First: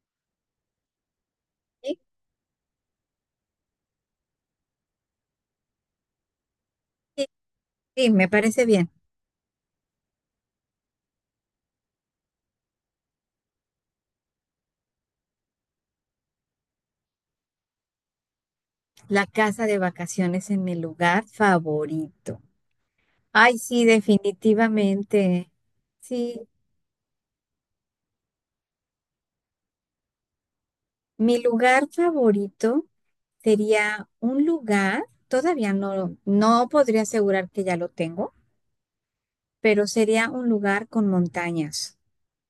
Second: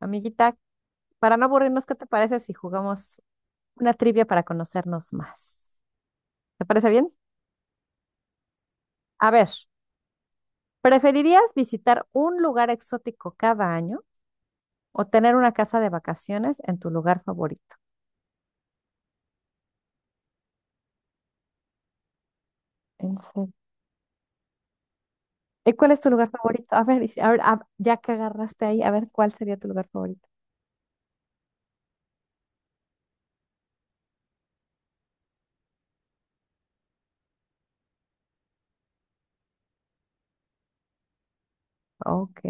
Amiguita, para no aburrirnos, ¿qué Sí, te parece si jugamos una trivia para conocernos más? ¿Te parece bien? sí, sí, me parece bien. A ver, ¿preferirías visitar un lugar exótico cada año o tener una casa de vacaciones en tu lugar favorito? La casa de vacaciones en mi lugar favorito. En serio. Ay, sí, definitivamente. ¿Y cuál es tu lugar Sí, favorito? A ver, si, a ver, ya que agarraste ahí, a ver, ¿cuál sería tu lugar favorito? mi lugar favorito sería un lugar, todavía no podría asegurar que ya lo tengo, pero sería un lugar con montañas. Ok.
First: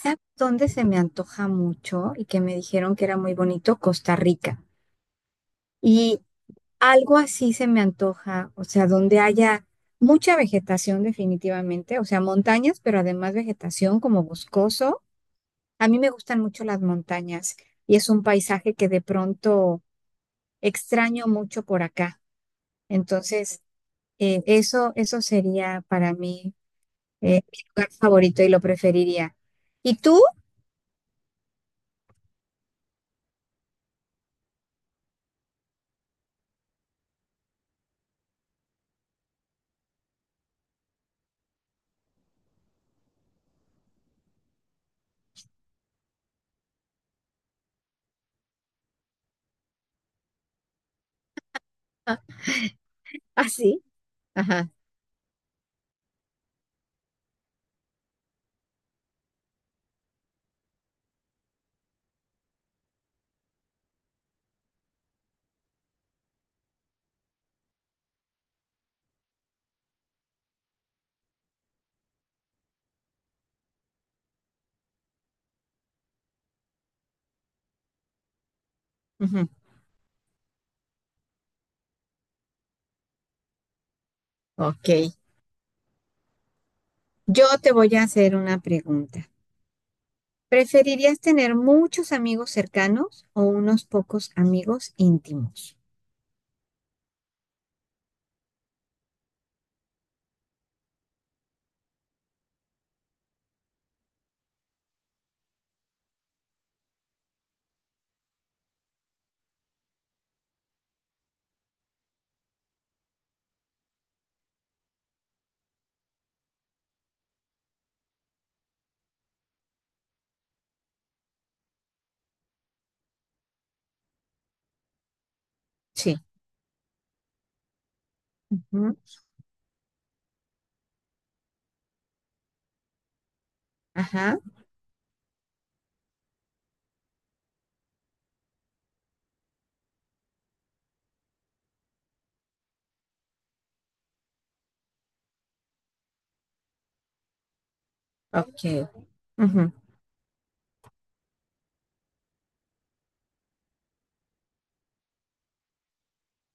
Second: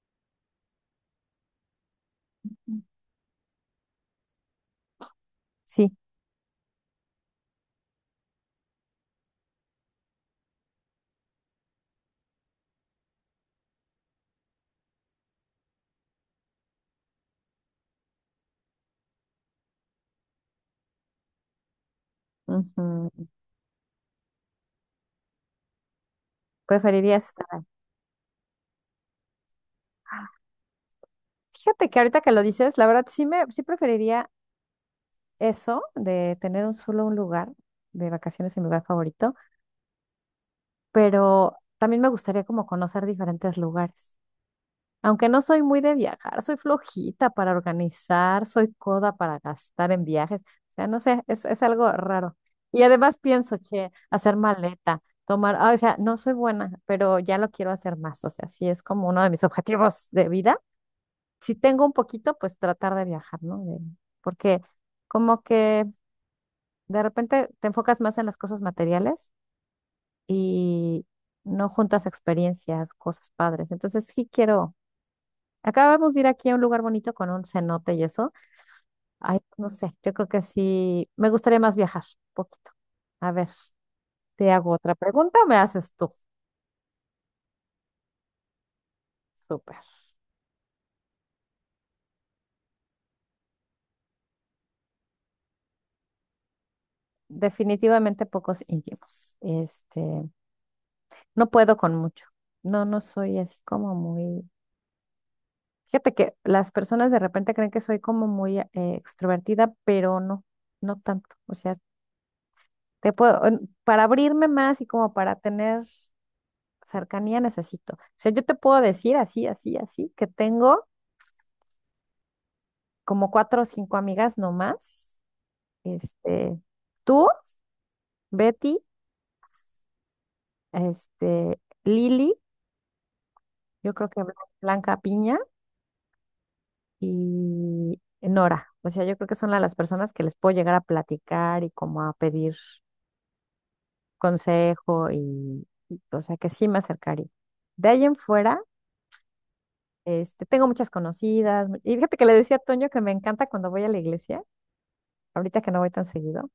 ¿Sabes dónde se me antoja mucho y que me dijeron que era muy bonito? Costa Rica. Sí. Y algo así se me antoja, o sea, donde haya mucha vegetación definitivamente, o sea, montañas, pero además vegetación como boscoso. A mí me gustan mucho las montañas y es un paisaje que de pronto extraño mucho por acá. Ujú. Entonces, eso sería para mí, Preferirías estar mi ahí. lugar favorito y lo preferiría. ¿Y tú? Fíjate que ahorita que lo dices, la verdad sí preferiría eso de tener un lugar de vacaciones en mi lugar favorito. Pero también me gustaría como conocer diferentes lugares. Aunque no soy muy de viajar, soy flojita para organizar, soy coda para gastar en viajes. O sea, no sé, es algo Ah, raro. Y además ah, pienso, sí. che, hacer Ajá. maleta, tomar, o sea, no soy buena, pero ya lo quiero hacer más. O sea, sí es como uno de mis objetivos de vida. Si tengo un poquito, pues tratar de viajar, ¿no? Porque como que de repente te enfocas más en las cosas materiales y no juntas experiencias, cosas padres. Entonces sí quiero, acabamos de ir aquí a un lugar bonito con un cenote y eso. Ay, Ujú. no sé, yo creo que sí, me gustaría más viajar un poquito. A ver, te hago Ok. otra pregunta, o me haces tú. Yo te voy a hacer una pregunta. Súper. ¿Preferirías tener muchos amigos cercanos o unos pocos amigos íntimos? Definitivamente pocos íntimos. Este, no puedo con mucho. No, no soy así como muy... Fíjate que las personas de repente creen que soy como muy extrovertida, pero no, no tanto. O sea, te puedo, para abrirme más y como para tener cercanía necesito. O sea, yo te puedo decir así, así, así, que tengo como cuatro o cinco amigas nomás. Sí. Este, tú, Betty, Ujú. este, Lili, yo creo que Ajá. Blanca Piña y Nora. O sea, yo creo que son las personas que les puedo llegar a platicar y como a pedir consejo y, o sea, que sí me acercaría. De ahí en fuera. Ok. Ujú. Este, tengo muchas conocidas. Y fíjate que le decía a Toño que me encanta cuando voy a la iglesia, ahorita que no voy tan seguido,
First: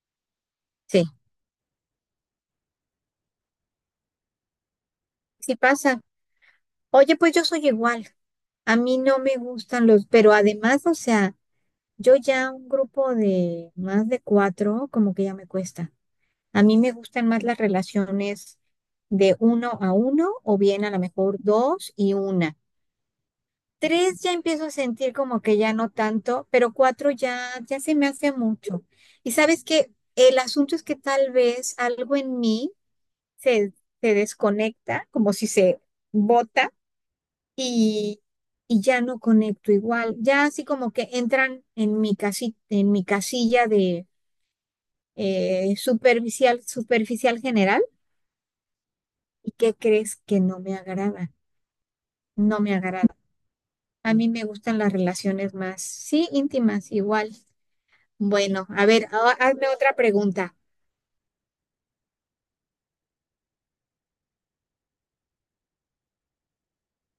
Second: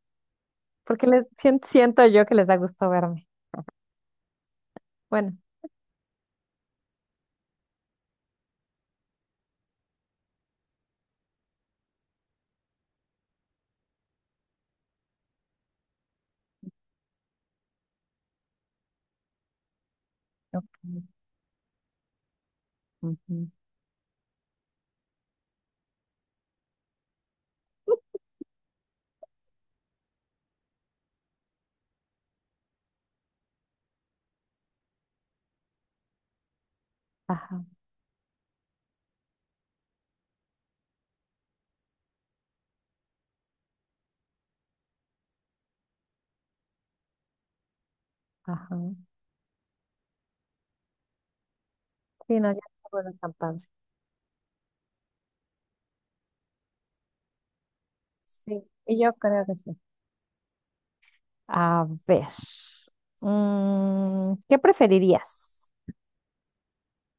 porque Sí. les siento yo que les da gusto verme. Bueno. Sí pasa. Oye, pues yo soy igual. A mí no me gustan los, pero además, o sea, yo ya un grupo de más de cuatro, como que ya me cuesta. A mí me gustan más las relaciones de uno a uno o bien a lo Ok. mejor dos y una. Ujú. Tres ya empiezo a sentir como que ya no tanto, pero cuatro ya, ya se me hace mucho. Y sabes que el asunto es que tal vez algo en mí se, se desconecta, como si se bota Ajá, y, y ya no conecto igual. Ya así como que entran en mi casi, en mi casilla de superficial, superficial general. ajá. ¿Y qué crees que no me agrada? Sí, no, ya No me está bueno agrada. tan padre. A mí me gustan las relaciones más, sí, íntimas, igual. Sí, Bueno, a y ver, yo creo que hazme sí. otra pregunta. A ver, ¿qué preferirías?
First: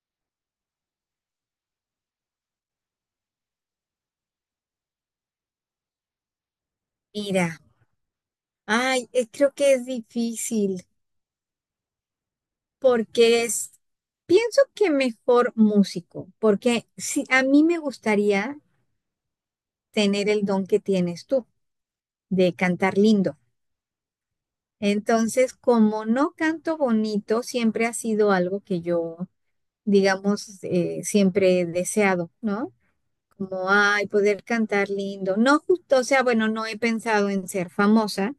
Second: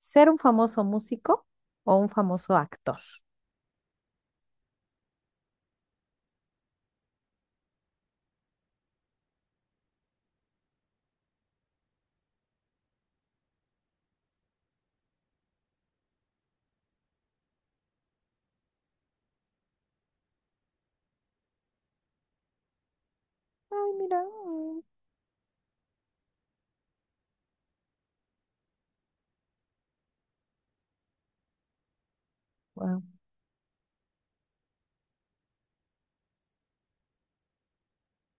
¿Ser un famoso músico o un famoso actor? Mira, ay, creo que es difícil porque es, pienso que mejor músico, porque si a mí me gustaría tener el don que tienes tú de cantar lindo. Ay, mira. Entonces, como no canto bonito, siempre ha sido algo que yo, digamos, siempre he deseado, ¿no? Wow. Como, ay, poder cantar lindo. No justo, o sea, bueno, no he pensado en ser famosa,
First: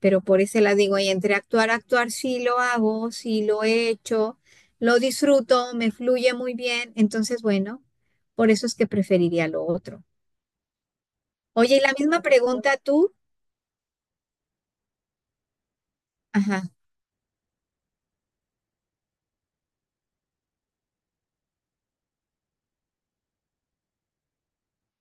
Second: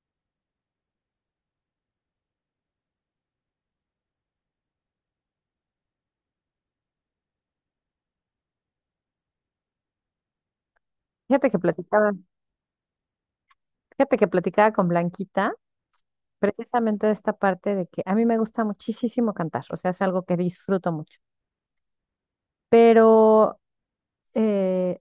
pero por eso la digo, y entre actuar, actuar sí lo hago, sí lo he hecho, lo disfruto, me fluye muy bien. Entonces, bueno, por eso es que preferiría lo otro. Fíjate que Oye, y la platicaba, misma pregunta tú. Fíjate que platicaba con Blanquita. Ajá. Precisamente de esta parte de que a mí me gusta muchísimo cantar, o sea, es algo que disfruto mucho, pero, eh,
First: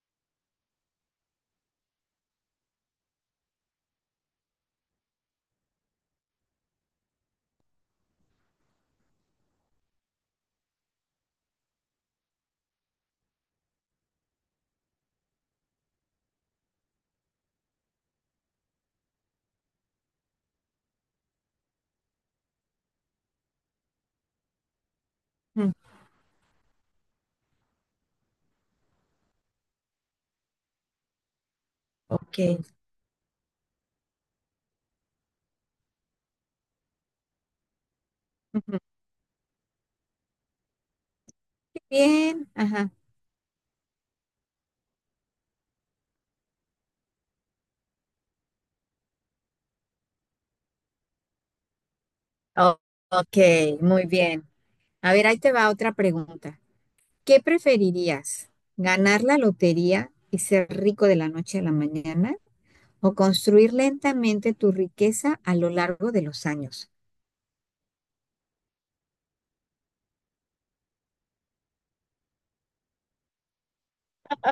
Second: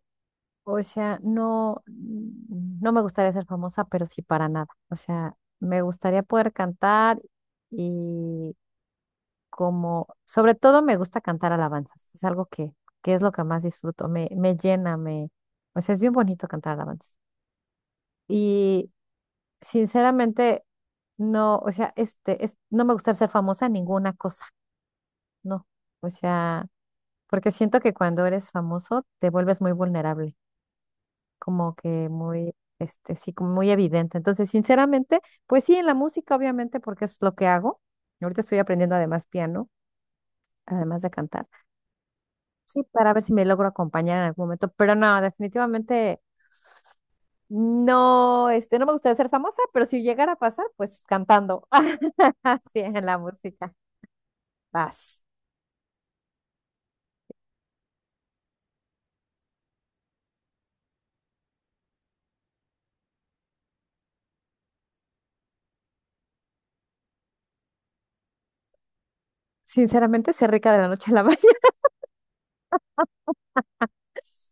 o sea, no me gustaría ser famosa, pero sí para nada, o sea, me gustaría poder cantar y como, sobre todo me gusta cantar alabanzas, es algo que es lo que más disfruto, me llena, o sea, es bien bonito cantar alabanzas. Y sinceramente, no, o sea, este, no me gusta ser famosa en ninguna cosa. No, Mm. o sea, porque siento que cuando eres famoso te vuelves muy vulnerable, como que Ok. muy, este, sí, como muy evidente. Entonces, sinceramente, pues sí, en la música, obviamente, porque es lo que hago. Ahorita estoy Ujú. aprendiendo además piano, además de cantar. Bien, Sí, ajá. para ver si me logro acompañar en algún momento, pero no, definitivamente no, este, no me gustaría ser famosa, pero si llegara a pasar, pues cantando. o- Sí, en la música. ok, muy bien. A Vas. ver, ahí te va otra pregunta. ¿Qué preferirías? ¿Ganar la lotería y ser rico de la noche a la mañana? ¿O construir lentamente tu riqueza a lo largo de los años? Sinceramente, sé rica de la noche a la mañana.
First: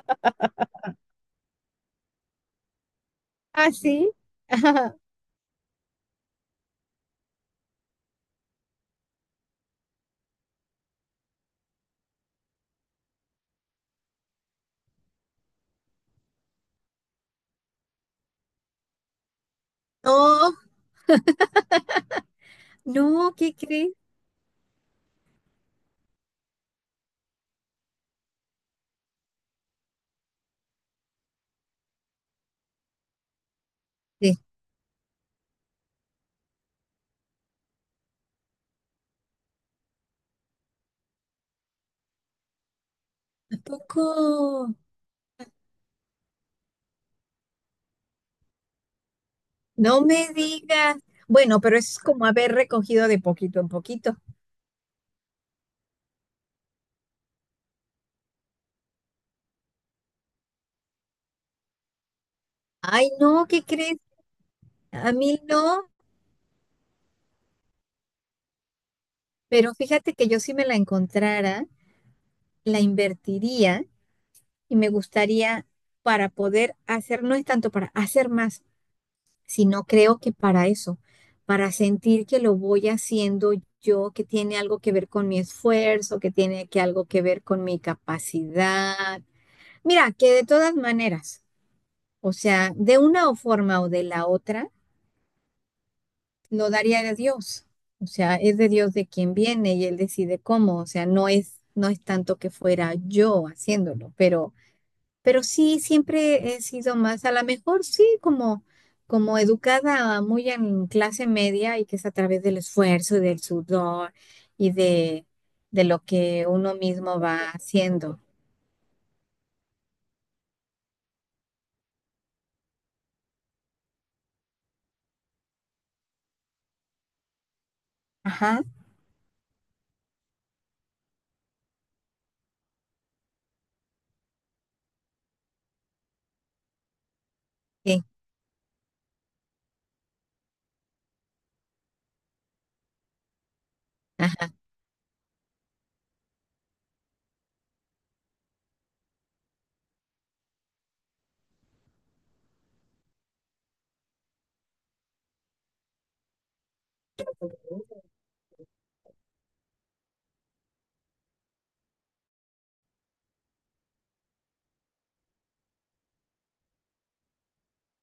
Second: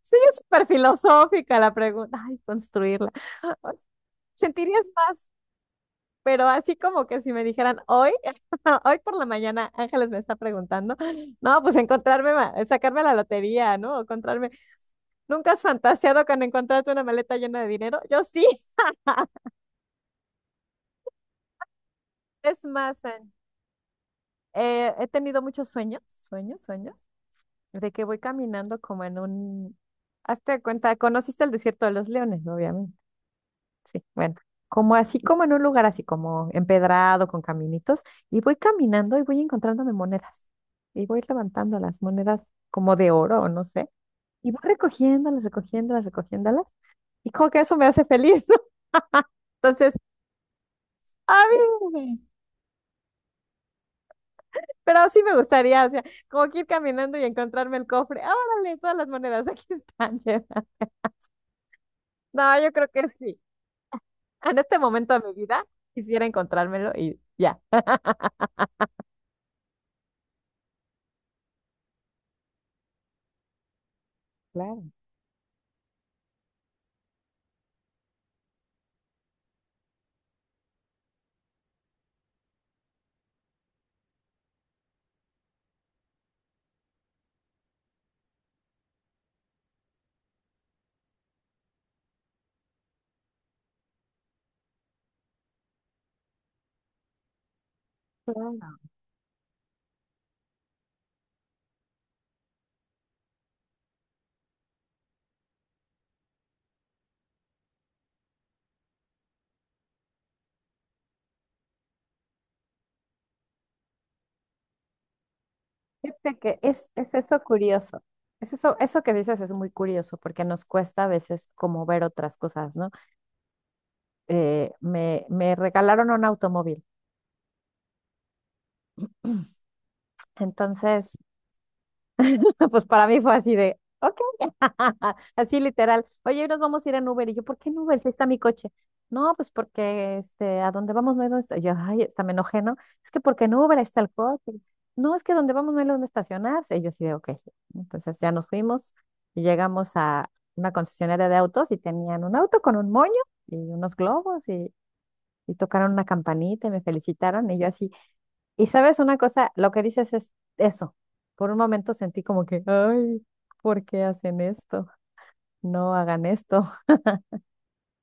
Sí, es súper filosófica la pregunta. Ay, construirla. O ¿Ah, sea, sí? sentirías más, pero así como que si me dijeran hoy, hoy por la mañana, Ángeles me está preguntando, no, pues encontrarme, sacarme la lotería, ¿no? O encontrarme. ¿Nunca has fantaseado con encontrarte una maleta llena de dinero? Yo sí. No, Es más, no, Ann, ¿qué crees? He tenido muchos sueños, sueños, sueños, de que voy caminando como en un... Hazte cuenta, conociste el Desierto de los Leones, obviamente. Sí, bueno, como así como en un lugar así como empedrado con caminitos y voy caminando y voy encontrándome monedas y voy levantando las monedas como de oro o no sé Tampoco, y voy recogiéndolas, recogiéndolas, recogiéndolas y como que eso me hace feliz. Entonces, no me digas. a Bueno, pero eso es mí, como haber recogido de poquito en poquito. pero sí me gustaría, o sea, como que ir caminando y encontrarme el cofre. Ah, órale, todas las monedas aquí están llenas. No, yo creo que Ay, sí. no, ¿qué crees? En este A momento de mi mí vida no, quisiera encontrármelo y ya. pero fíjate que yo si me la encontrara, la invertiría y Claro, me gustaría para poder hacer, no es tanto para hacer más, sino creo que para eso, para sentir que lo voy haciendo yo, que tiene algo que ver con mi esfuerzo, que tiene que algo que ver con mi capacidad. Mira, que de todas maneras, o sea, de una o forma o de la otra, lo daría a Dios. O sea, es de claro. Dios de quien viene y él decide cómo. O sea, no es tanto que fuera yo haciéndolo, pero. Pero sí, siempre he sido más, a lo mejor sí, como educada muy en clase media y que es a través del esfuerzo y del sudor y de lo Fíjate que que uno es mismo eso va curioso. haciendo. Es eso que dices es muy curioso porque nos cuesta a veces como ver otras cosas, ¿no? Me regalaron un automóvil. Ajá. Entonces, pues para mí fue así de, ok, así literal. Oye, hoy nos vamos a ir en Uber. Y yo, ¿por qué en Uber? Sí, Si está mi coche. No, pues porque este, a donde vamos no hay donde esta-". Yo, ay, hasta me enojé, ¿no? Es que porque en Uber ahí está el ajá. coche. No, es que donde vamos no hay donde estacionarse. Y yo así de, ok. Entonces ya nos fuimos y llegamos a una concesionaria de autos y tenían un auto con un moño y unos globos y tocaron una campanita y me felicitaron y yo así. Y sabes una cosa, lo que dices es eso. Por un momento sentí como que, ay, ¿por qué hacen esto? No hagan esto,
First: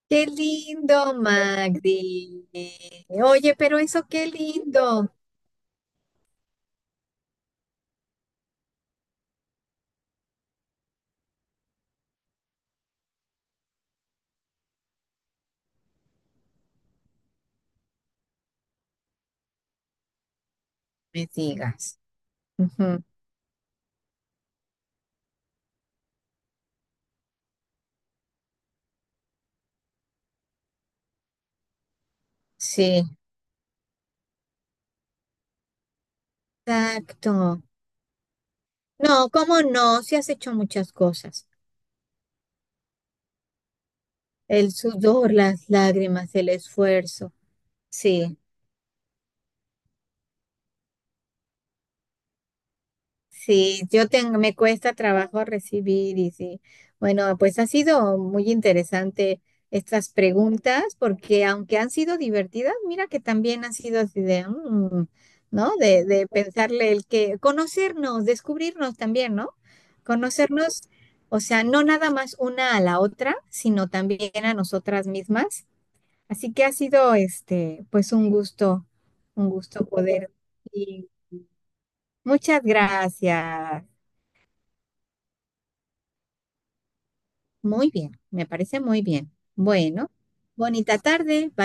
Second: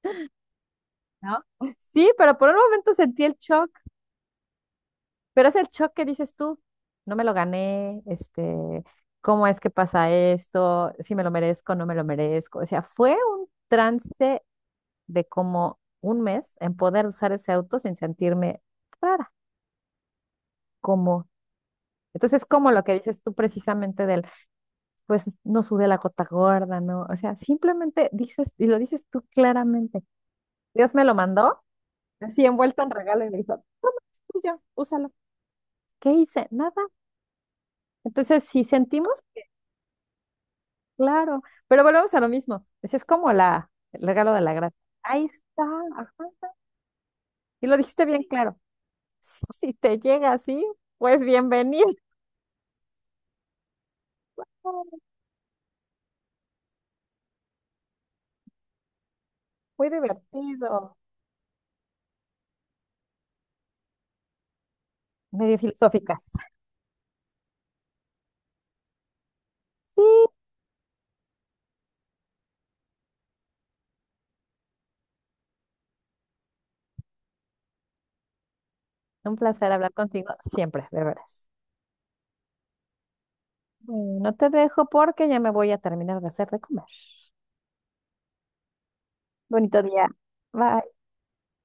Qué lindo, ¿no? Sí, pero Magdi. por un momento sentí el Oye, shock, pero eso qué lindo. pero es el shock que dices tú, no me lo gané, este, ¿cómo es que pasa esto? Si me lo merezco, no me lo merezco. O sea, fue un trance de como un mes en poder usar ese auto sin sentirme rara, Me como. digas. Entonces, como lo que Ujú. dices tú precisamente del, pues no sudé la gota gorda, ¿no? O sea, simplemente dices, y lo dices tú claramente, Dios me lo mandó, así envuelto en Sí, regalo y me dijo, tuyo, úsalo. ¿Qué hice? Nada. exacto. Entonces, si sentimos, No, cómo no, si has hecho muchas claro, cosas. pero volvemos a lo mismo. Pues, es como el regalo de la El gracia. Ahí sudor, está, las ajá. lágrimas, el esfuerzo. Y lo dijiste bien Sí, claro. Si te llega así, pues bienvenido. sí, yo tengo, me cuesta trabajo recibir y sí. Bueno, pues ha sido muy interesante Muy estas preguntas divertido. porque aunque han sido divertidas, mira que también han sido así de, Medio ¿no? De, filosóficas. de pensarle el que, conocernos, descubrirnos también, ¿no? Sí. Conocernos, o sea, no nada más una a la otra, sino también a nosotras mismas. Así que ha sido, este, pues Un un placer gusto hablar poder. contigo siempre, de Y veras. muchas gracias. Bueno, te dejo porque ya me voy a terminar de hacer de comer. Muy bien, me parece muy bien. Bonito día. Bueno, bonita Bye. tarde. Bye.